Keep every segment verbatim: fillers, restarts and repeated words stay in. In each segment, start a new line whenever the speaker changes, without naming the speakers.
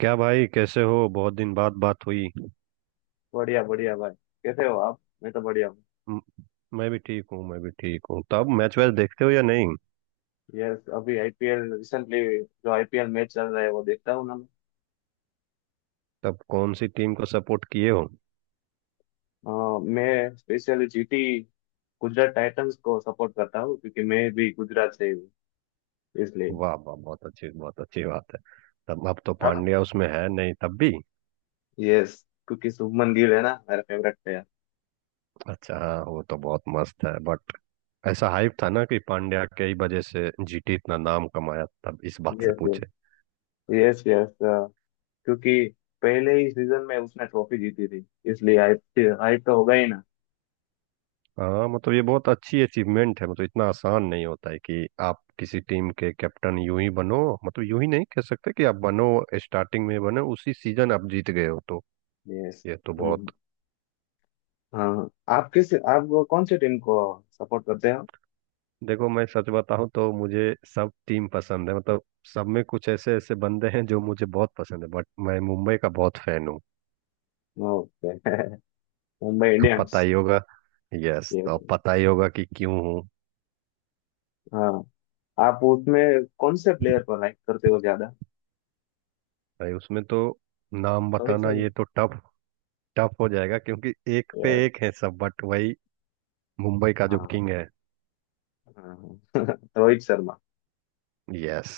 क्या भाई, कैसे हो? बहुत दिन बाद बात हुई।
बढ़िया बढ़िया भाई। कैसे हो आप? मैं तो बढ़िया हूँ।
म- मैं भी ठीक हूँ, मैं भी ठीक हूँ। तब मैच वैच देखते हो या नहीं?
यस, अभी आईपीएल, रिसेंटली जो आईपीएल मैच चल रहा है वो देखता हूँ ना मैं।
तब कौन सी टीम को सपोर्ट किए हो?
अ, मैं स्पेशली जीटी, गुजरात टाइटंस को सपोर्ट करता हूँ क्योंकि मैं भी गुजरात से ही हूँ, इसलिए।
वाह वाह, बहुत अच्छी बहुत अच्छी बात है। तब अब तो
आप
पांड्या उसमें है नहीं, तब भी।
यस। क्योंकि शुभमन गिल है ना, मेरा फेवरेट प्लेयर।
अच्छा, हाँ वो तो बहुत मस्त है। बट ऐसा हाइप था ना कि पांड्या के ही वजह से जी टी इतना नाम कमाया, तब इस बात से
यस
पूछे।
यस। Yes yes. क्योंकि पहले ही सीजन में उसने ट्रॉफी जीती थी, इसलिए हाइप हाइप तो होगा ही ना।
हाँ मतलब ये बहुत अच्छी अचीवमेंट है। मतलब इतना आसान नहीं होता है कि आप किसी टीम के कैप्टन यूं ही बनो। मतलब यूं ही नहीं कह सकते कि आप बनो। स्टार्टिंग में बनो, उसी सीजन आप जीत गए हो तो।
यस।
ये तो बहुत।
हम्म। हाँ। आप किस आप वो कौन से टीम को सपोर्ट करते हो?
देखो, मैं सच बताऊं तो मुझे सब टीम पसंद है। मतलब सब में कुछ ऐसे ऐसे बंदे हैं जो मुझे बहुत पसंद है। बट मैं मुंबई का बहुत फैन हूँ।
ओके। मुंबई
पता
इंडियंस।
ही होगा। यस,
ये
तो अब
तो।
पता ही होगा कि क्यों हूँ।
हाँ, आप उसमें कौन से प्लेयर को लाइक करते हो ज्यादा?
भाई उसमें तो नाम
रोहित
बताना,
शर्मा।
ये तो टफ। टफ हो जाएगा क्योंकि एक पे
यार।
एक है सब। बट वही मुंबई का जो
हाँ
किंग है।
हाँ हाँ। रोहित शर्मा।
यस।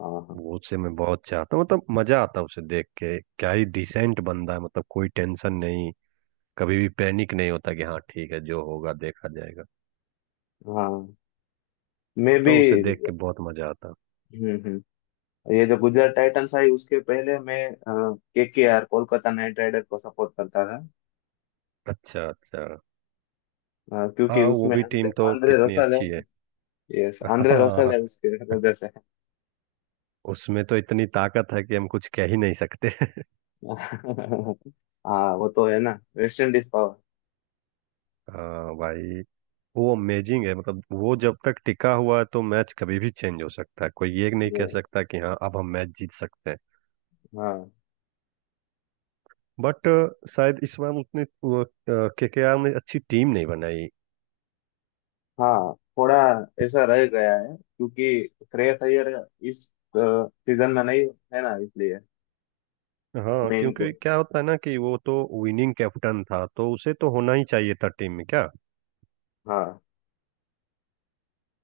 हाँ हाँ
वो, उसे मैं बहुत चाहता हूँ। मतलब मजा आता है उसे देख के, क्या ही डिसेंट बंदा है। मतलब कोई टेंशन नहीं। कभी भी पैनिक नहीं होता कि हाँ ठीक है, जो होगा देखा जाएगा।
हाँ। मैं भी।
तो उसे देख के बहुत मजा आता है।
हम्म हम्म। ये जो गुजरात टाइटंस आई, उसके पहले मैं K K R, Kolkata Knight Rider को सपोर्ट करता था।
अच्छा, अच्छा।
अ, क्योंकि
हाँ वो
उसमें
भी
आंद्रे
टीम तो
आंद्रे
कितनी
रसल है।
अच्छी है।
यस, आंद्रे रसल है
हाँ
उसके वजह से।
उसमें तो इतनी ताकत है कि हम कुछ कह ही नहीं सकते।
हाँ वो तो है ना, वेस्ट इंडीज पावर।
हाँ भाई, वो अमेजिंग है। मतलब वो जब तक टिका हुआ है तो मैच कभी भी चेंज हो सकता है, कोई ये नहीं कह सकता कि हाँ अब हम मैच जीत सकते हैं।
ये,
बट शायद इस बार उतने के के आर ने अच्छी टीम नहीं बनाई।
हाँ थोड़ा ऐसा रह गया है क्योंकि श्रेयस अय्यर इस सीजन में नहीं है ना, इसलिए।
हाँ
मेन तो।
क्योंकि क्या होता है ना कि वो तो विनिंग कैप्टन था, तो उसे तो होना ही चाहिए था टीम में क्या।
हाँ।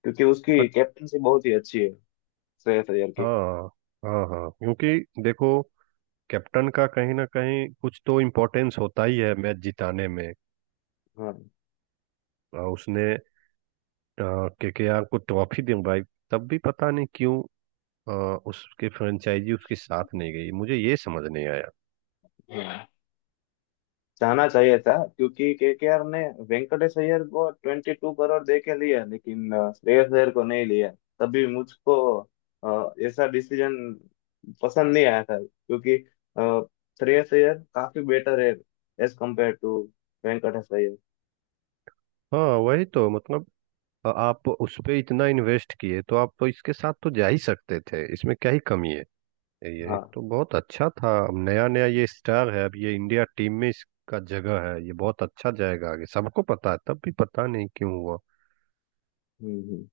क्योंकि उसकी
बट
कैप्टनसी बहुत ही अच्छी है, श्रेयस अय्यर की।
हाँ हाँ हाँ, क्योंकि देखो, कैप्टन का कहीं ना कहीं कुछ तो इम्पोर्टेंस होता ही है मैच जिताने में।
हाँ।
अ, उसने के के आर को ट्रॉफी दिलवाई, तब भी पता नहीं क्यों अ, उसके फ्रेंचाइजी उसके साथ नहीं गई, मुझे ये समझ नहीं आया।
हाँ। जाना चाहिए था क्योंकि केकेआर ने वेंकटेश अय्यर को ट्वेंटी टू करोड़ दे के लिया, लेकिन अ, श्रेयस अय्यर को नहीं लिया। तभी मुझको अ, ऐसा डिसीजन पसंद नहीं आया था क्योंकि अ, श्रेयस अय्यर काफी बेटर है, as compare to Venkatesh Iyer.
हाँ वही तो, मतलब अ, आप उस पे इतना इन्वेस्ट किए तो आप तो इसके साथ तो जा ही सकते थे, इसमें क्या ही कमी है। ये
हाँ।
एक तो बहुत अच्छा था। अब नया नया ये स्टार है, अब ये इंडिया टीम में इसका जगह है, ये बहुत अच्छा जाएगा आगे, सबको पता है। तब भी पता नहीं क्यों हुआ।
हम्म हम्म।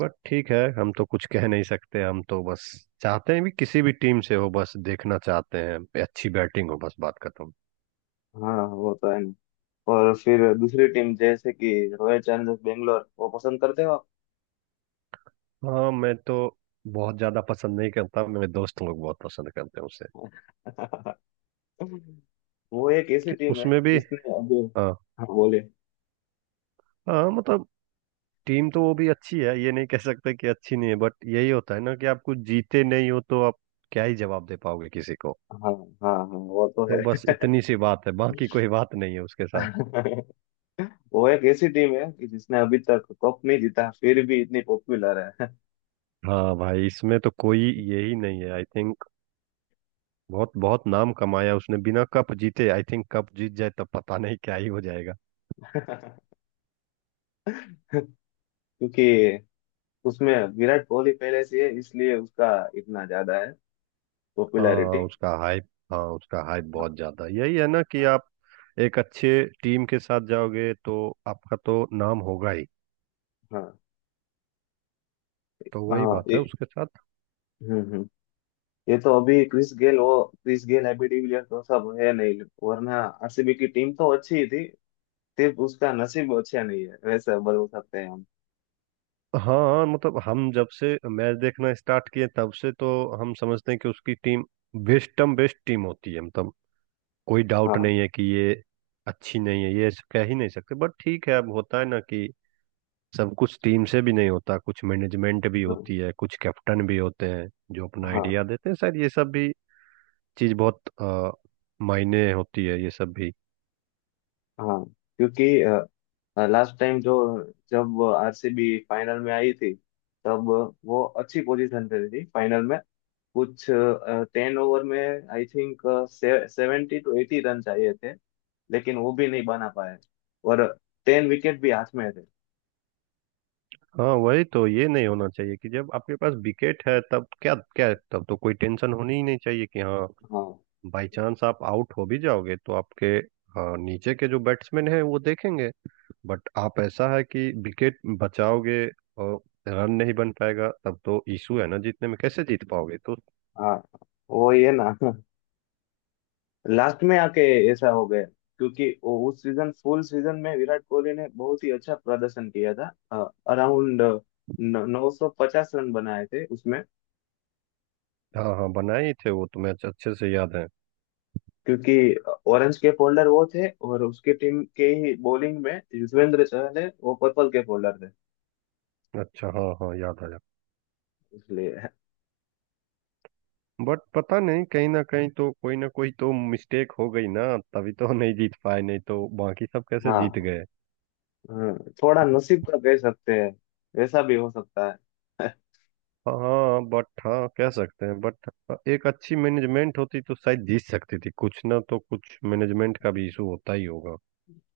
बट ठीक है, हम तो कुछ कह नहीं सकते। हम तो बस चाहते हैं, भी किसी भी टीम से हो बस देखना चाहते हैं, अच्छी बैटिंग हो, बस बात खत्म।
हाँ वो तो है ना। और फिर दूसरी टीम जैसे कि रॉयल चैलेंजर्स बेंगलोर, वो पसंद करते हो
हाँ मैं तो बहुत ज्यादा पसंद नहीं करता, मेरे दोस्त लोग बहुत पसंद करते हैं उसे।
आप? वो एक ऐसी
कि
टीम है
उसमें भी।
जिसने अभी।
हाँ
हाँ बोले।
हाँ, मतलब टीम तो वो भी अच्छी है, ये नहीं कह सकते कि अच्छी नहीं है। बट यही होता है ना कि आप कुछ जीते नहीं हो तो आप क्या ही जवाब दे पाओगे किसी को।
हाँ हाँ हाँ, वो तो
तो
है।
बस इतनी सी बात है, बाकी कोई बात नहीं है उसके साथ।
वो एक ऐसी टीम है कि जिसने अभी तक कप नहीं जीता, फिर भी इतनी पॉपुलर है।
हाँ भाई इसमें तो कोई यही नहीं है, आई थिंक। बहुत बहुत नाम कमाया उसने बिना कप जीते, आई थिंक कप जीत जाए तब पता नहीं क्या ही हो जाएगा।
क्योंकि उसमें विराट कोहली पहले से है, इसलिए उसका इतना ज्यादा है,
हाँ
पॉपुलैरिटी।
उसका हाइप, हाँ उसका हाइप
हाँ।
बहुत ज्यादा। यही है ना कि आप एक अच्छे टीम के साथ जाओगे तो आपका तो नाम होगा ही।
हाँ।
तो
हाँ।
वही
हाँ,
बात है
ए-
उसके साथ।
हम्म ये तो अभी क्रिस गेल, वो क्रिस गेल हैबी डिविलियर तो सब है नहीं, वरना आरसीबी की टीम तो अच्छी ही थी। सिर्फ उसका नसीब अच्छा नहीं है, वैसे बोल सकते हैं हम।
हाँ मतलब हम जब से मैच देखना स्टार्ट किए तब से तो हम समझते हैं कि उसकी टीम बेस्टम बेस्ट टीम होती है। मतलब कोई डाउट
हाँ।
नहीं है कि ये अच्छी नहीं है, ये ऐसे कह ही नहीं सकते। बट ठीक है, अब होता है ना कि सब कुछ टीम से भी नहीं होता, कुछ मैनेजमेंट भी
हाँ।
होती है, कुछ कैप्टन भी होते हैं जो अपना आइडिया
हाँ।
देते हैं। शायद ये सब भी चीज़ बहुत अ, मायने होती है, ये सब भी।
हाँ। क्योंकि लास्ट टाइम जो जब आरसीबी फाइनल में आई थी, तब वो अच्छी पोजीशन पे थी फाइनल में। कुछ टेन ओवर में, I think, seventy two eighty run चाहिए थे, लेकिन वो भी नहीं बना पाए, और टेन विकेट भी हाथ में थे।
हाँ वही तो, ये नहीं होना चाहिए कि जब आपके पास विकेट है तब क्या क्या, तब तो कोई टेंशन होनी ही नहीं चाहिए कि हाँ
हाँ।
बाई चांस आप आउट हो भी जाओगे तो आपके। हाँ, नीचे के जो बैट्समैन हैं वो देखेंगे। बट आप ऐसा है कि विकेट बचाओगे और रन नहीं बन पाएगा, तब तो इशू है ना, जीतने में कैसे जीत पाओगे तो।
हाँ। वो ये ना, लास्ट में आके ऐसा हो गया क्योंकि वो- उस सीजन, फुल सीजन में विराट कोहली ने बहुत ही अच्छा प्रदर्शन किया था, अराउंड नौ सौ पचास रन बनाए थे उसमें।
हाँ हाँ, बनाए ही थे, वो तो मैच अच्छे से याद है।
क्योंकि ऑरेंज के फोल्डर वो थे, और उसके टीम के ही बॉलिंग में युजवेंद्र चहल है, वो पर्पल के फोल्डर थे,
अच्छा हाँ हाँ, याद आया।
इसलिए।
बट पता नहीं, कहीं ना कहीं तो कोई ना कोई तो मिस्टेक हो गई ना, तभी तो नहीं जीत पाए, नहीं तो बाकी सब कैसे
हाँ।
जीत गए।
हाँ, थोड़ा नसीब का कह सकते हैं, वैसा भी हो सकता है।
हाँ बट हाँ कह सकते हैं। बट एक अच्छी मैनेजमेंट होती तो शायद जीत सकती थी। कुछ ना तो कुछ मैनेजमेंट का भी इशू होता ही होगा,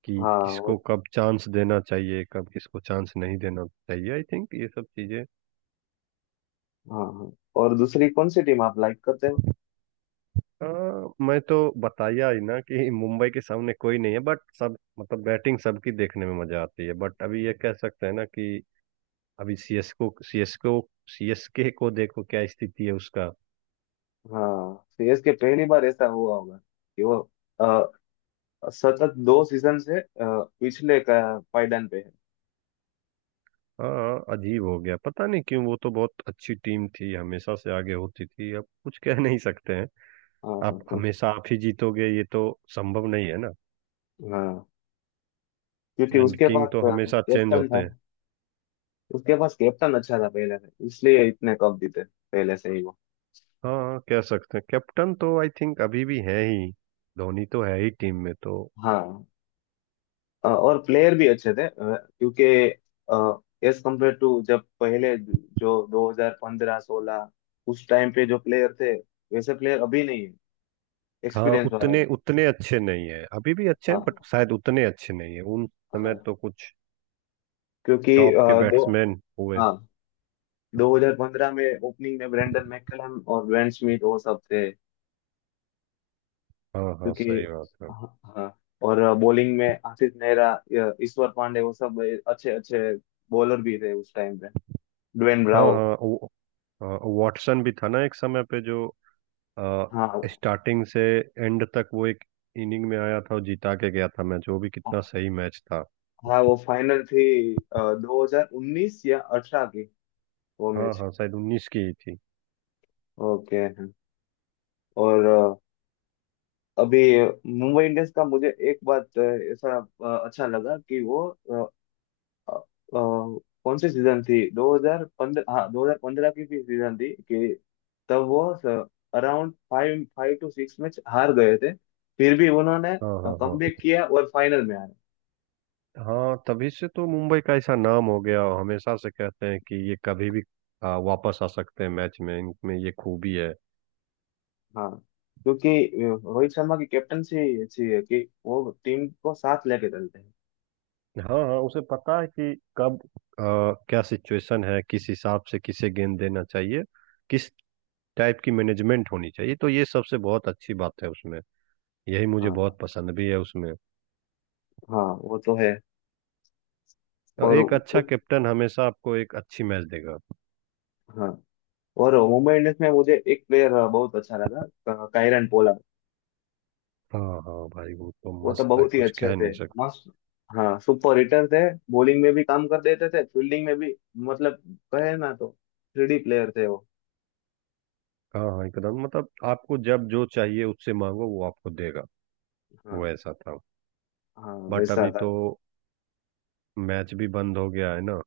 कि
हाँ
किसको
और।
कब चांस देना चाहिए, कब किसको चांस नहीं देना चाहिए, आई थिंक ये सब चीजें।
हाँ हाँ। और दूसरी कौन सी टीम आप लाइक करते हो?
हाँ मैं तो बताया ही ना कि मुंबई के सामने कोई नहीं है। बट सब मतलब बैटिंग सबकी देखने में मजा आती है। बट अभी ये कह सकते हैं ना कि अभी सीएसको सीएसको सी एस के को देखो क्या स्थिति है उसका।
हाँ, सीएसके पहली बार ऐसा हुआ होगा कि वो अ, सतत दो सीजन से अ, पिछले का पायदान पे है।
हाँ अजीब हो गया, पता नहीं क्यों, वो तो बहुत अच्छी टीम थी, हमेशा से आगे होती थी, अब कुछ कह नहीं सकते हैं।
हाँ हाँ
आप
हाँ।
हमेशा आप ही जीतोगे ये तो संभव नहीं है ना।
हाँ। क्योंकि
एंड
उसके
किंग
पास
तो हमेशा चेंज
कैप्टन
होते
था,
हैं।
उसके पास कैप्टन अच्छा था पहले से, इसलिए इतने कप जीते पहले से ही वो।
हाँ कह सकते हैं, कैप्टन तो आई थिंक अभी भी है ही, धोनी तो है ही टीम में तो।
हाँ। अ, और प्लेयर भी अच्छे थे, अ, क्योंकि एज कम्पेयर टू जब पहले जो दो हज़ार पंद्रह सोलह उस टाइम पे जो प्लेयर थे, वैसे प्लेयर अभी नहीं है,
हाँ
एक्सपीरियंस वाले
उतने
हैं।
उतने अच्छे नहीं है, अभी भी अच्छे हैं
हाँ।
बट शायद उतने अच्छे नहीं है। उन समय
हाँ।
तो कुछ
क्योंकि अ,
टॉप के
दो।
बैट्समैन हुए।
हाँ, दो हज़ार पंद्रह में ओपनिंग में ब्रेंडन मैकलम और वेन स्मिथ वो सब थे।
हाँ हाँ,
क्योंकि।
सही बात है।
हाँ हाँ, और बॉलिंग में आशीष नेहरा, अ, ईश्वर पांडे वो सब अच्छे अच्छे बॉलर भी थे उस टाइम पे, ड्वेन
हाँ
ब्रावो।
हाँ वो- हाँ, वाटसन भी था ना एक समय पे, जो
हाँ।
स्टार्टिंग से एंड तक वो एक इनिंग में आया था और जिता के गया था मैच, वो भी कितना सही मैच था।
हाँ, वो फाइनल थी, दो हजार उन्नीस या अठारह की, वो
हाँ
मैच।
हाँ, शायद उन्नीस की ही थी।
ओके हाँ। और अ, अभी मुंबई इंडियंस का मुझे एक बात अ, ऐसा अ, अच्छा लगा कि वो अ, अ, कौन सी सीजन थी, दो हज़ार पंद्रह, हाँ दो हज़ार पंद्रह की भी सीजन थी कि तब वो around five five to six match हार गए थे, फिर भी उन्होंने
हाँ हाँ हाँ।
कमबैक किया और फाइनल में आए।
हाँ तभी से तो मुंबई का ऐसा नाम हो गया, और हमेशा से कहते हैं कि ये कभी भी आ, वापस आ सकते हैं मैच में, इनमें ये खूबी है।
हाँ। क्योंकि अ, रोहित शर्मा की कैप्टनसी अच्छी है, कि वो टीम को साथ लेके चलते हैं।
हाँ हाँ, उसे पता है कि कब आ, क्या सिचुएशन है, किस हिसाब से किसे गेंद देना चाहिए, किस टाइप की मैनेजमेंट होनी चाहिए। तो ये सबसे बहुत अच्छी बात है उसमें, यही मुझे
हाँ।
बहुत पसंद भी है उसमें।
हाँ वो तो है।
और
और
एक अच्छा
उ,
कैप्टन हमेशा आपको एक अच्छी मैच देगा।
हाँ, और मुंबई इंडियंस में मुझे एक प्लेयर बहुत अच्छा लगा, कायरन पोला।
हाँ हाँ भाई, वो तो
वो तो
मस्त है,
बहुत ही
कुछ
अच्छे
कह
थे,
नहीं सकते।
मस्त। हाँ, सुपर हिटर थे, बॉलिंग में भी काम कर देते थे, फील्डिंग में भी, मतलब कहे ना तो थ्री प्लेयर थे वो।
हाँ हाँ, एकदम, मतलब आपको जब जो चाहिए उससे मांगो वो आपको देगा। वो
हाँ।
ऐसा था।
हाँ
बट
वैसा
अभी
था।
तो मैच भी बंद हो गया है ना।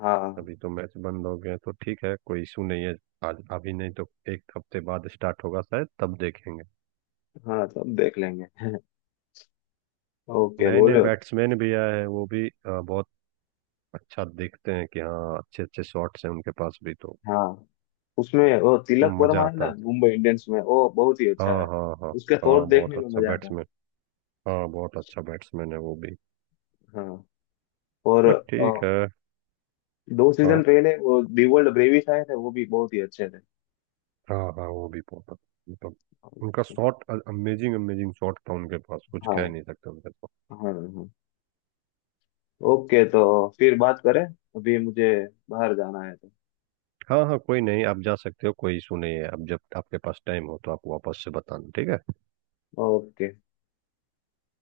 हाँ
अभी तो मैच बंद हो गया है, तो ठीक है, कोई इशू नहीं है। आज अभी नहीं तो एक हफ्ते बाद स्टार्ट होगा, शायद तब देखेंगे।
हाँ, तो अब देख लेंगे। ओके
नए नए
बोलो।
बैट्समैन भी आए हैं, वो भी अ, बहुत अच्छा दिखते हैं कि हाँ अच्छे अच्छे शॉट्स हैं उनके पास भी तो,
हाँ, उसमें वो
तो
तिलक
मजा
वर्मा है
आता
ना
है।
मुंबई इंडियंस में, वो बहुत ही अच्छा
हाँ
है।
हाँ हाँ।
उसके
हाँ
शॉट
बहुत
देखने में
अच्छा
मजा आता है।
बैट्समैन। हाँ बहुत अच्छा बैट्समैन है वो भी।
हाँ और
बट
अ,
ठीक है।
दो
हाँ
सीजन पहले वो दी वर्ल्ड ब्रेवी आए थे, वो भी बहुत ही अच्छे थे।
हाँ हाँ, वो भी बहुत अच्छा। मतलब उनका शॉट अमेजिंग अमेजिंग शॉट था उनके पास, कुछ
हाँ
कह नहीं सकते उनके पास।
हाँ हाँ। ओके, तो फिर बात करें, अभी मुझे बाहर जाना है तो।
हाँ हाँ, कोई नहीं, आप जा सकते हो, कोई इशू नहीं है। आप जब आपके पास टाइम हो तो आप वापस से बताना, ठीक है।
ओके।